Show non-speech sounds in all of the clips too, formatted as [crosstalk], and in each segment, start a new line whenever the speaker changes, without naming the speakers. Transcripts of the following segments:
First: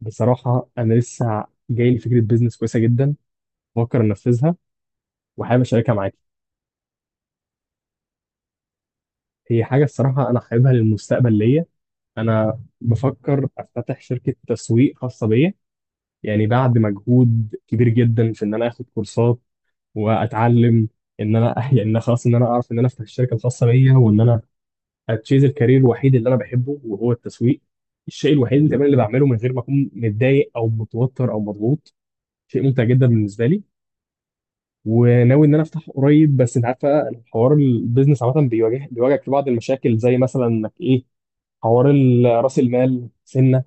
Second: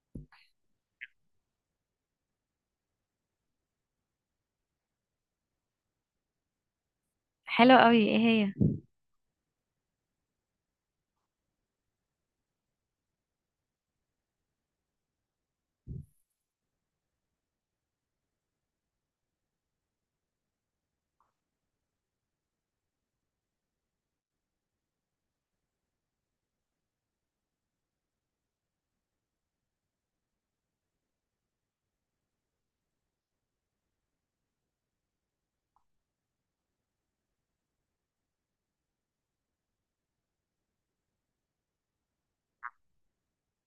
بصراحة أنا لسه جاي لي فكرة بيزنس كويسة جدا، بفكر أنفذها وحابب أشاركها معاكي.
حلو قوي، ايه هي؟
هي حاجة الصراحة أنا حاببها للمستقبل ليا. أنا بفكر أفتتح شركة تسويق خاصة بيا، يعني بعد مجهود كبير جدا في إن أنا آخد كورسات وأتعلم، إن أنا [laughs] يعني إن أنا خلاص، إن أنا أعرف إن أنا أفتح الشركة الخاصة بيا وإن أنا أتشيز الكارير الوحيد اللي أنا بحبه، وهو التسويق. الشيء الوحيد اللي كمان اللي بعمله من غير ما أكون متضايق أو متوتر أو مضغوط، شيء ممتع جدا بالنسبة لي. وناوي ان انا افتح قريب، بس انت عارفه الحوار البيزنس عامه بيواجهك في بعض المشاكل، زي مثلا انك ايه، حوار راس المال سنه.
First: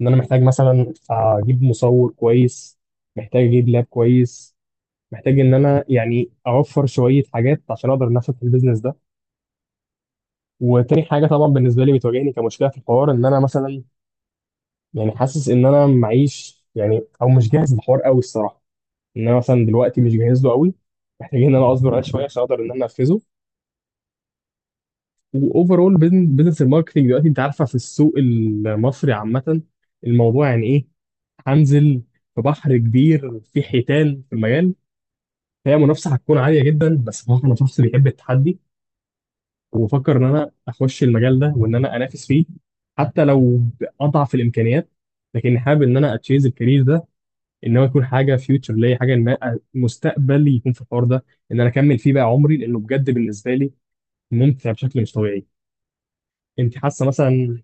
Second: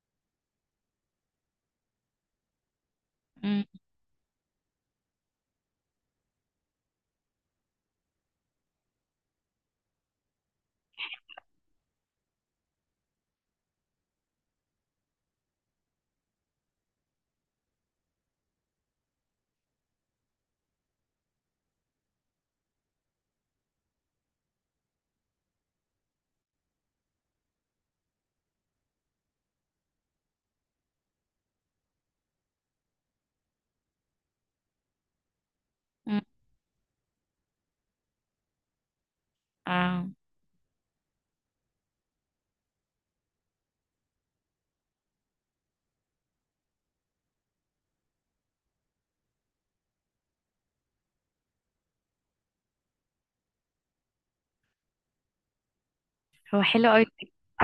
ان انا محتاج مثلا اجيب مصور كويس، محتاج
مم.
اجيب لاب كويس، محتاج ان انا يعني اوفر شويه حاجات عشان اقدر انافس في البيزنس ده. وتاني حاجه طبعا بالنسبه لي بتواجهني كمشكله في الحوار، ان انا مثلا يعني حاسس ان انا معيش يعني، او مش جاهز للحوار قوي الصراحه. ان انا مثلا دلوقتي مش جاهز له قوي، محتاجين ان انا اصبر عليه شويه عشان اقدر ان انا انفذه. واوفرول بزنس الماركتنج دلوقتي، انت عارفه في السوق المصري عامه الموضوع يعني ايه. هنزل في بحر كبير، في حيتان في المجال، هي منافسه
مم.
هتكون عاليه جدا، بس بصراحه انا شخص بيحب التحدي.
اه.
وبفكر ان انا اخش المجال ده وان انا انافس فيه، حتى لو باضعف الامكانيات، لكن حابب ان انا اتشيز الكارير ده، ان هو يكون حاجه فيوتشر ليا، حاجه ان أنا مستقبلي يكون في الحوار ده، ان انا اكمل فيه بقى عمري، لانه بجد بالنسبه لي ممتع بشكل مش طبيعي.
هو
انت
حلو
حاسه
قوي.
مثلا؟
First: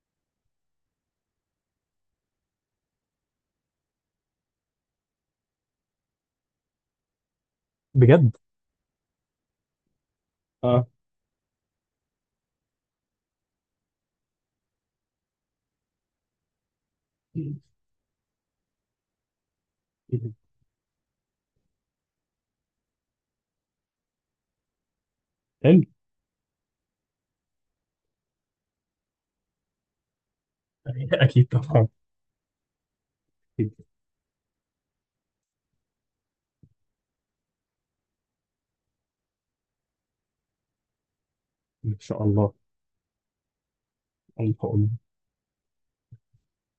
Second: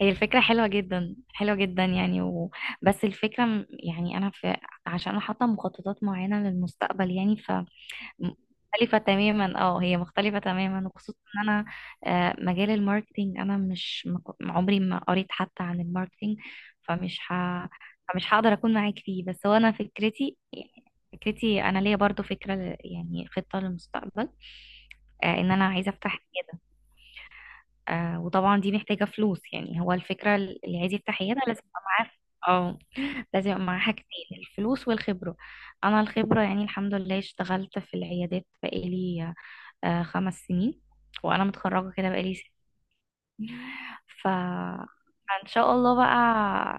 هي الفكرة حلوة جدا، حلوة جدا يعني. بس الفكرة يعني أنا. عشان أنا حاطة مخططات معينة للمستقبل يعني.
بجد.
مختلفة
اه
تماما، وخصوصا ان انا مجال الماركتينج انا مش ما كو- عمري ما قريت حتى عن الماركتينج. فمش ه... فمش هقدر اكون معاك فيه. بس هو انا فكرتي، انا ليا برضو فكرة يعني خطة للمستقبل. ان انا
حلو.
عايزة افتح عيادة. وطبعا دي محتاجة فلوس، يعني هو الفكرة اللي عايز
[laughs]
يفتح عيادة
اكيد
لازم
طبعا،
يبقى
اه.
معاه. اه. لازم يبقى
أكيد.
معاه حاجتين، الفلوس والخبرة. أنا الخبرة يعني الحمد لله اشتغلت في العيادات بقالي 5 سنين، وأنا متخرجة
ان
كده
شاء
بقالي.
الله.
[laughs] ف
الله اقول.
ان شاء الله بقى.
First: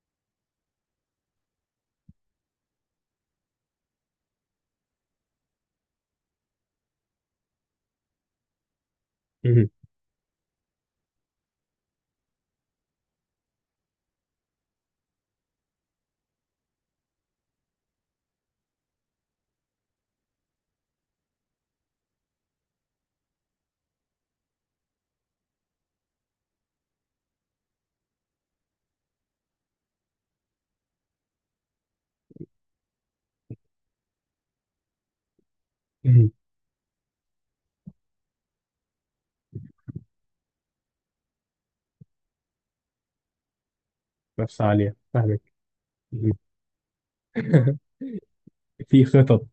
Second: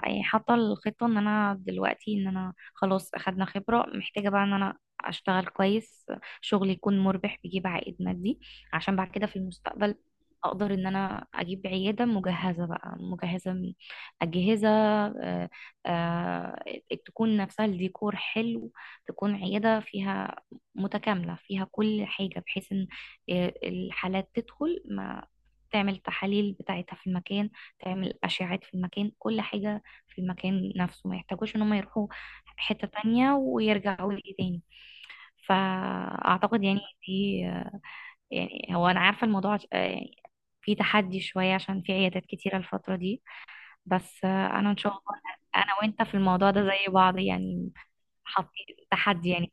يعني حاطه الخطه ان انا دلوقتي ان انا خلاص اخدنا خبره، محتاجه بقى ان انا اشتغل كويس، شغل يكون مربح بيجيب عائد مادي، عشان بعد كده في
مهم.
المستقبل اقدر ان انا اجيب عياده مجهزه بقى، مجهزه من اجهزه آه، تكون نفسها الديكور حلو، تكون عياده فيها متكامله فيها كل حاجه، بحيث ان الحالات تدخل، ما تعمل تحاليل بتاعتها في المكان، تعمل أشعات في المكان، كل حاجة في المكان نفسه، ما يحتاجوش ان هم يروحوا حتة تانية ويرجعوا لي تاني.
مهم.
فأعتقد يعني دي، يعني هو أنا عارفة الموضوع، يعني في تحدي شوية، عشان في عيادات كتيرة الفترة دي، بس
نفس
أنا إن شاء
عاليه،
الله.
فاهمك.
أنا وأنت في
مهم.
الموضوع ده زي بعض يعني، حاطين
في
تحدي
خطط.
يعني،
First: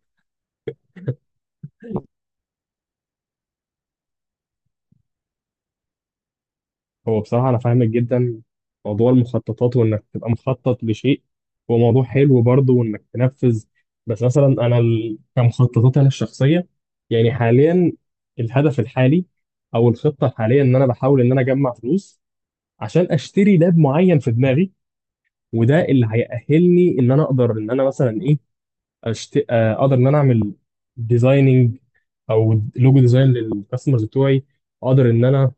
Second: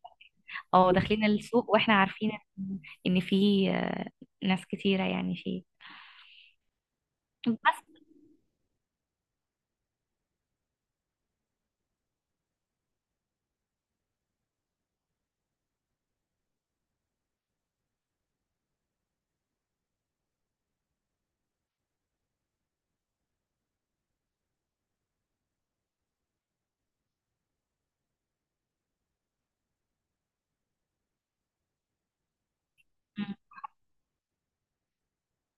أو داخلين السوق وإحنا عارفين إن في ناس كتيرة يعني فيه
هو بصراحه انا
بس.
فاهمك جدا موضوع المخططات، وانك تبقى مخطط لشيء هو موضوع حلو برضه، وانك تنفذ. بس مثلا انا كمخططات انا الشخصيه، يعني حاليا الهدف الحالي او الخطه الحاليه، ان انا بحاول ان انا اجمع فلوس عشان اشتري لاب معين في دماغي. وده اللي هيأهلني ان انا اقدر ان انا مثلا ايه، أشت... آه، اقدر ان انا اعمل ديزايننج او لوجو ديزاين
مم.
للكاستمرز بتوعي. اقدر ان انا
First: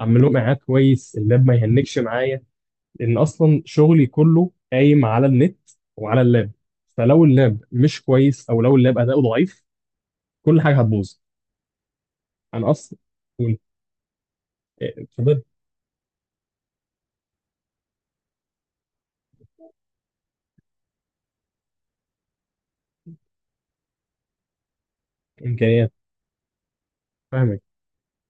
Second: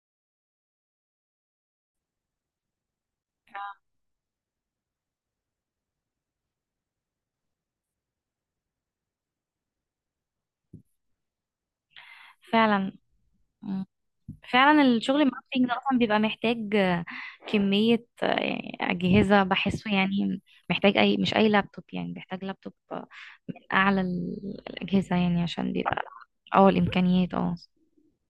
اعمل لهم اعاد كويس، اللاب ما يهنكش معايا، لان اصلا شغلي كله قايم على النت وعلى اللاب. فلو اللاب مش كويس او لو اللاب اداؤه ضعيف، كل حاجه هتبوظ. انا
فعلا،
اصلا
فعلا الشغل
اتفضل.
الماركتينج ده اصلا بيبقى محتاج كمية، يعني أجهزة بحسه يعني. محتاج أي، مش أي لابتوب يعني، بيحتاج لابتوب، من أعلى الأجهزة يعني، عشان
امكانيات،
بيبقى اه الإمكانيات اه.
فاهم.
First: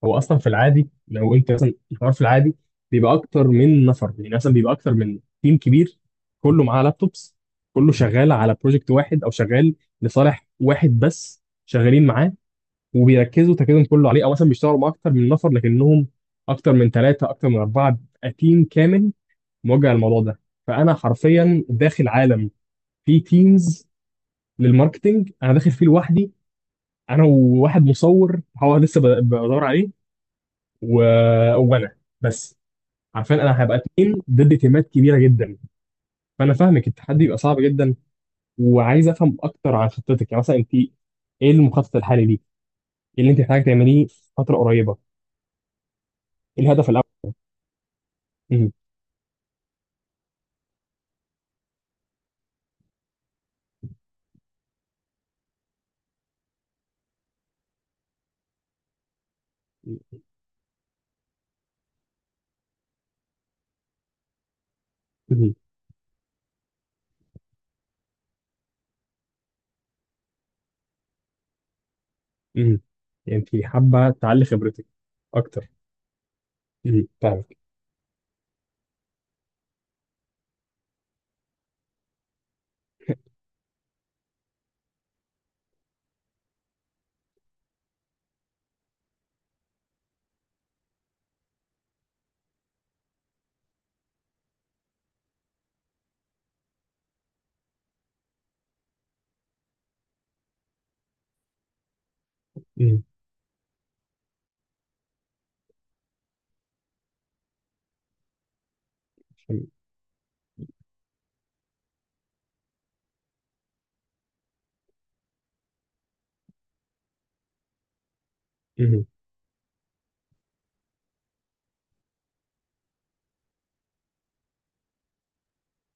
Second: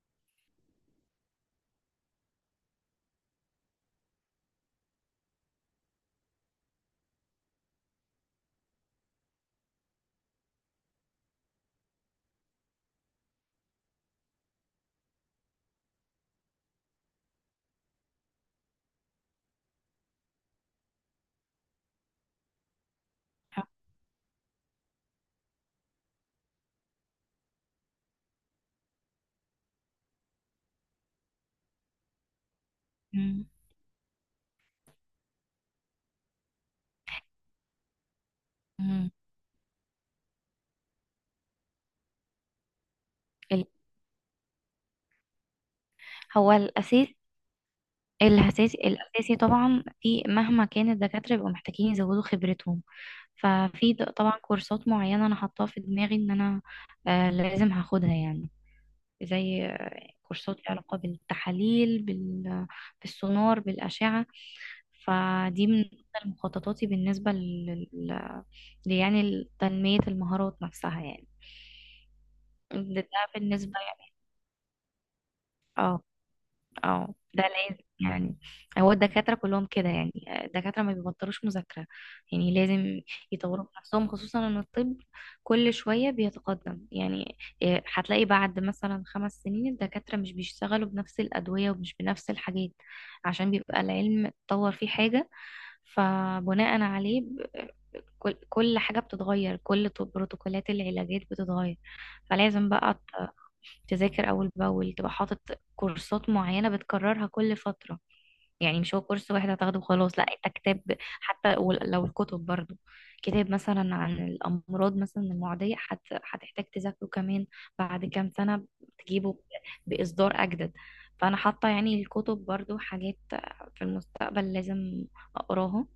هو اصلا في العادي لو انت مثلا الحوار في العادي، بيبقى اكتر من نفر، يعني مثلا بيبقى اكتر من تيم كبير، كله معاه لابتوبس، كله شغال على بروجكت واحد، او شغال لصالح واحد بس شغالين معاه وبيركزوا تركيزهم كله عليه. او مثلا بيشتغلوا مع اكتر من نفر لكنهم اكتر من ثلاثه، اكتر من اربعه، بيبقى تيم كامل موجه للموضوع ده. فانا حرفيا داخل عالم فيه تيمز للماركتنج، انا داخل فيه لوحدي، انا وواحد مصور هو لسه بدور عليه و... وانا بس. عارفين
مم.
انا هبقى اتنين ضد تيمات كبيره جدا، فانا فاهمك التحدي بيبقى صعب جدا. وعايز
مم.
افهم اكتر عن خطتك، يعني مثلا انت ايه المخطط الحالي ليك؟ ايه اللي انت محتاجه
ال-
تعمليه في فتره قريبه؟
هو
ايه الهدف الاول؟
الأساس
مم.
الأساسي طبعا، في مهما كان الدكاترة بيبقوا محتاجين يزودوا خبرتهم. ففي طبعا كورسات معينة أنا حاطاها في دماغي إن أنا لازم هاخدها، يعني زي كورسات ليها علاقة بالتحاليل، بالسونار بالأشعة.
مم.
فدي من ضمن مخططاتي يعني تنمية المهارات نفسها يعني.
مم.
ده
يعني انت
بالنسبة
حابه
يعني.
تعلي خبرتك اكتر.
اه
مم.
اه، ده
فاهمك.
لازم يعني. هو الدكاترة كلهم كده يعني، الدكاترة ما بيبطلوش مذاكرة، يعني لازم يطوروا من نفسهم، خصوصا ان الطب كل شوية بيتقدم يعني. إيه، هتلاقي بعد مثلا 5 سنين الدكاترة مش بيشتغلوا بنفس الأدوية ومش بنفس الحاجات، عشان بيبقى العلم اتطور فيه حاجة. فبناء عليه كل حاجة بتتغير، كل بروتوكولات العلاجات بتتغير. فلازم بقى
مم.
تذاكر أول بأول، تبقى حاطط كورسات معينة بتكررها كل فترة. يعني مش هو كورس واحد
فاهم.
هتاخده وخلاص، لا انت كتاب حتى لو الكتب برضو، كتاب مثلا عن الأمراض مثلا المعدية، هتحتاج تذاكره كمان بعد كام سنة،
مم.
تجيبه بإصدار أجدد. فأنا حاطة يعني الكتب برضو حاجات في المستقبل لازم أقراها.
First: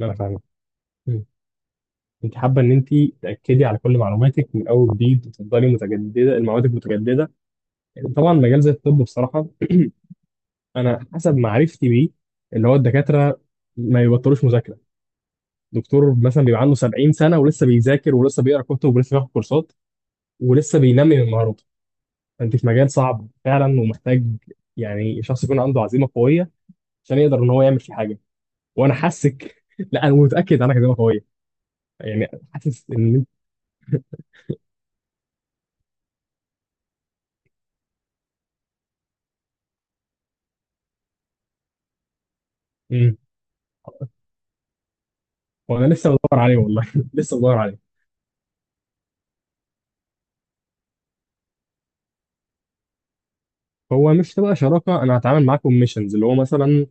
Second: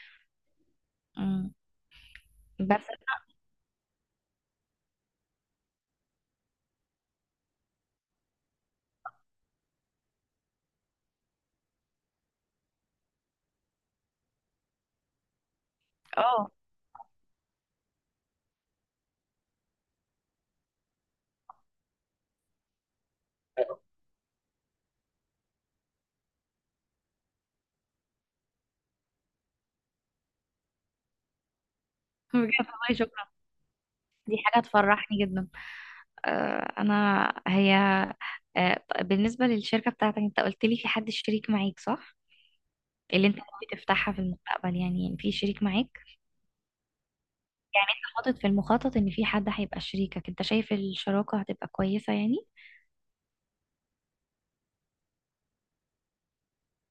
انا فاهمك. مم.
مم.
انت حابه ان
بس
انت تاكدي على كل معلوماتك من اول وجديد، وتفضلي متجدده المعلومات متجدده. طبعا مجال زي الطب بصراحه، انا حسب معرفتي بيه، اللي هو الدكاتره ما يبطلوش مذاكره. دكتور مثلا
اه.
بيبقى عنده 70 سنه ولسه بيذاكر، ولسه بيقرا كتب، ولسه بياخد كورسات، ولسه بينمي من مهاراته. فانت في مجال صعب فعلا، ومحتاج يعني شخص يكون عنده عزيمه قويه عشان يقدر ان هو يعمل فيه حاجه. وانا حاسك [laughs] لا، انا متاكد عنك عزيمه قويه، يعني
بجد
حاسس
والله شكرا،
ان.
دي حاجة تفرحني جدا. أنا هي بالنسبة للشركة بتاعتك، أنت قلت لي في حد شريك معاك صح؟
امم.
اللي أنت بتفتحها في المستقبل يعني، يعني في شريك
وانا
معاك،
لسه بدور عليه والله، [laughs] لسه بدور عليه.
حاطط في المخطط إن في حد هيبقى شريكك، أنت شايف الشراكة هتبقى كويسة يعني؟
هو مش تبقى شراكه، انا هتعامل معاكم ميشنز، اللي هو مثلا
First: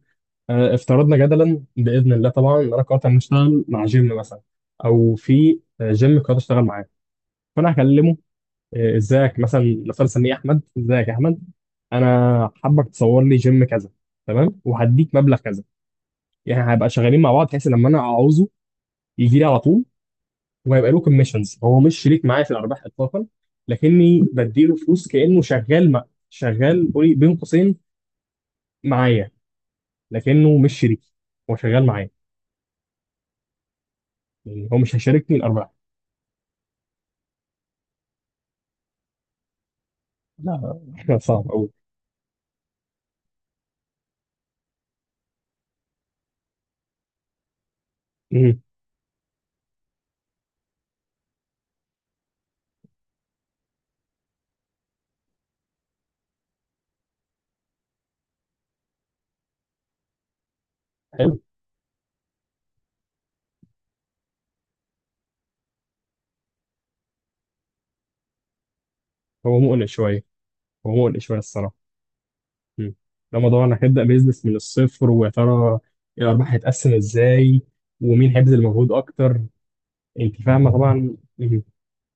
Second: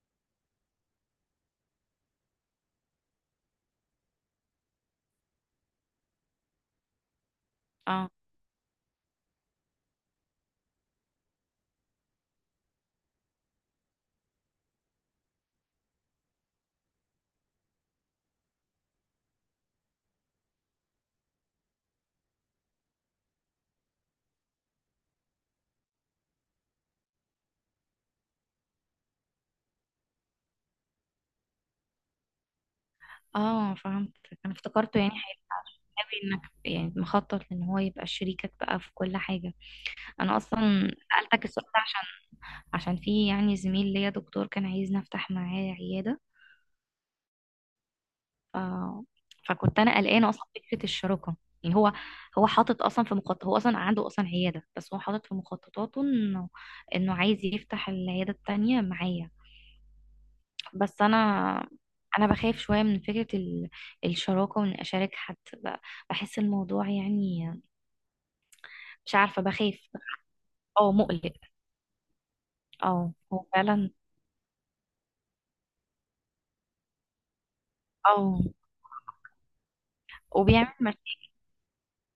آه، افترضنا جدلا باذن الله طبعا ان انا قررت ان اشتغل مع جيم مثلا، او في آه، جيم قررت اشتغل معاه، فانا
اه
هكلمه آه، ازيك مثلا، نفترض اسميه احمد، ازيك يا احمد، انا حابك تصور لي جيم كذا، تمام وهديك مبلغ كذا. يعني هيبقى شغالين مع بعض بحيث لما انا اعوزه يجي لي على طول، وهيبقى له كوميشنز، هو مش شريك معايا في الارباح اطلاقا، لكني بديله فلوس كانه شغال مع، شغال قولي بين قوسين معايا، لكنه مش شريك، هو شغال معايا.
اه، فهمت. أنا
يعني هو مش
افتكرته يعني،
هيشاركني الارباح.
هيبقى إنك يعني مخطط إن هو يبقى شريكك بقى في كل حاجة. أنا
لا،
أصلا
[laughs] لا،
سألتك
صعب
السؤال
أوي.
ده عشان في يعني زميل ليا دكتور كان عايزني أفتح معاه عيادة.
مم.
آه، فكنت انا قلقانه اصلا فكره الشراكه. يعني هو حاطط اصلا في مخطط، هو اصلا عنده اصلا عياده، بس هو حاطط في مخططاته انه عايز يفتح العياده التانيه معايا. بس
حلو.
انا بخاف شويه من فكره الشراكه، وان اشارك حد ب- بحس الموضوع يعني، مش عارفه
هو
بخاف.
مقلق شويه، هو
اه،
مقلق
مقلق.
شويه الصراحه. مم.
اه،
ده
هو
موضوع انك
فعلا.
هتبدا بيزنس من الصفر، ويا ترى الارباح هتتقسم ازاي، ومين
اه،
هيبذل مجهود اكتر. انت فاهمه
وبيعمل
طبعا.
مشاكل.
مم.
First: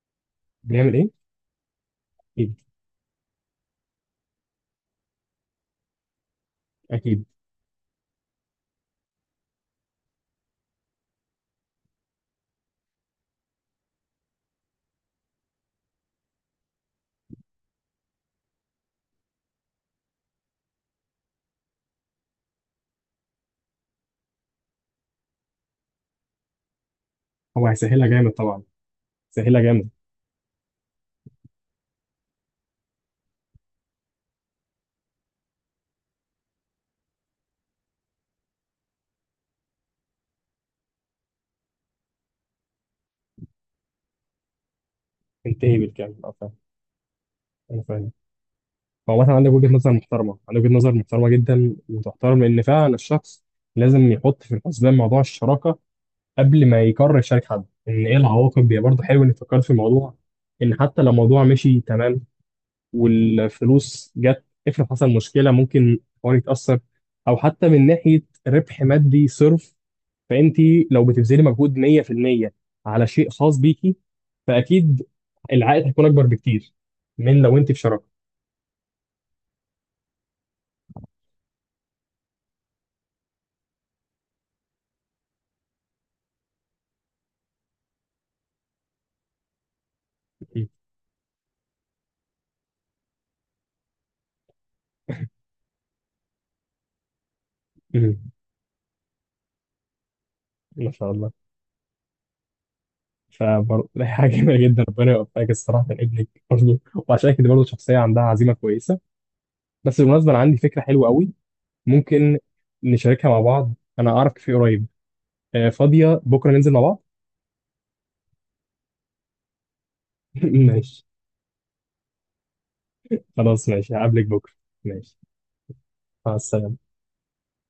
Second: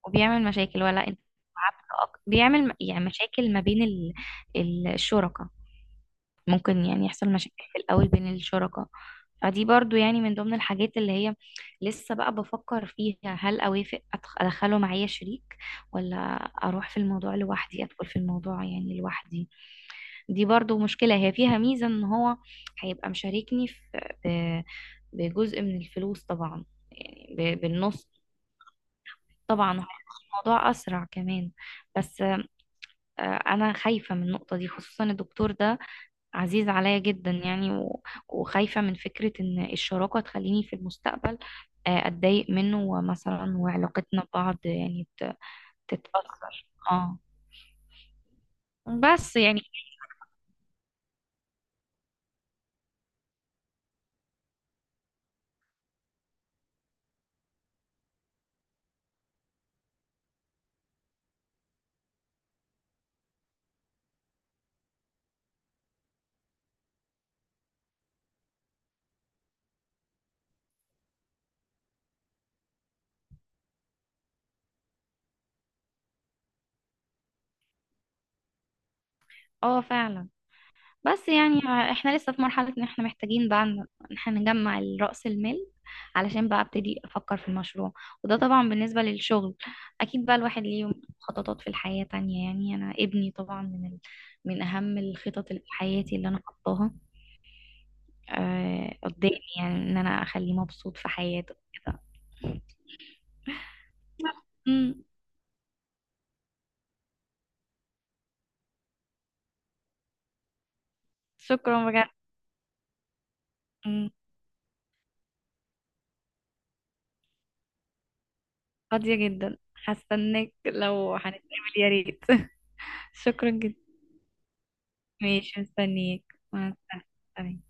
بيعمل
ولا انت
ايه؟ اكيد.
بيعمل يعني مشاكل ما بين الشركاء. ممكن يعني
اكيد.
يحصل مشاكل في الأول بين الشركاء. فدي برضو يعني من ضمن الحاجات اللي هي لسه بقى بفكر فيها، هل أوافق أدخله معايا شريك، ولا أروح في الموضوع لوحدي، أدخل في الموضوع يعني لوحدي. دي برضو مشكلة، هي فيها ميزة إن هو هيبقى مشاركني في ب- بجزء من الفلوس طبعا، يعني
هو هيسهلها
بالنص.
جامد طبعا، سهلها
طبعا هيبقى
جامد.
الموضوع أسرع كمان، بس أنا خايفة من النقطة دي، خصوصا الدكتور ده عزيز عليا جدا يعني وخايفة من فكرة ان الشراكة تخليني في المستقبل اتضايق منه مثلا، وعلاقتنا ببعض يعني
انتهي بالكلام، اه فاهم.
تتأثر. اه،
انا فاهم. هو مثلا
بس
عندك
يعني.
وجهه نظر محترمه، عندك وجهه نظر محترمه جدا وتحترم، لان فعلا الشخص لازم يحط في الحسبان موضوع الشراكه قبل ما يقرر يشارك حد، ان ايه العواقب. هي برضه حلو انك فكرت في الموضوع، ان حتى لو الموضوع مشي تمام والفلوس جت، افرض حصل مشكله ممكن الحوار يتاثر، او حتى من ناحيه ربح مادي صرف. فانت لو بتبذلي مجهود 100% على شيء خاص بيكي، فاكيد العائد هيكون اكبر بكتير من لو انت في شراكه.
اه، فعلا. بس يعني احنا لسه في مرحلة ان احنا محتاجين بقى ان احنا نجمع رأس المال، علشان بقى ابتدي افكر في المشروع. وده طبعا بالنسبة للشغل، اكيد بقى الواحد ليه خططات في الحياة تانية. يعني انا ابني طبعا من اهم الخطط اللي في حياتي اللي انا حطاها
أمم.
قدامي، يعني ان انا اخليه
ما
مبسوط في
شاء الله.
حياته كده. [laughs]
فبرضه ده [laughs] حاجه جميله جدا،
مم.
ربنا يوفقك الصراحه من ابنك برضه. وعشان كده برضه شخصيه عندها عزيمه كويسه. بس بالمناسبة أنا عندي فكرة حلوة قوي،
شكرا بجد.
ممكن نشاركها مع بعض. أنا
مم.
أعرف كافيه قريب، آه، فاضية بكرة ننزل مع بعض؟
فاضية جدا،
[laughs]
هستناك
ماشي.
لو هنتقابل. يا ريت. [laughs] شكرا
خلاص
جدا.
ماشي، هقابلك بكرة. ماشي.
ماشي، مستنيك.
مع
مع
السلامة.
السلامة.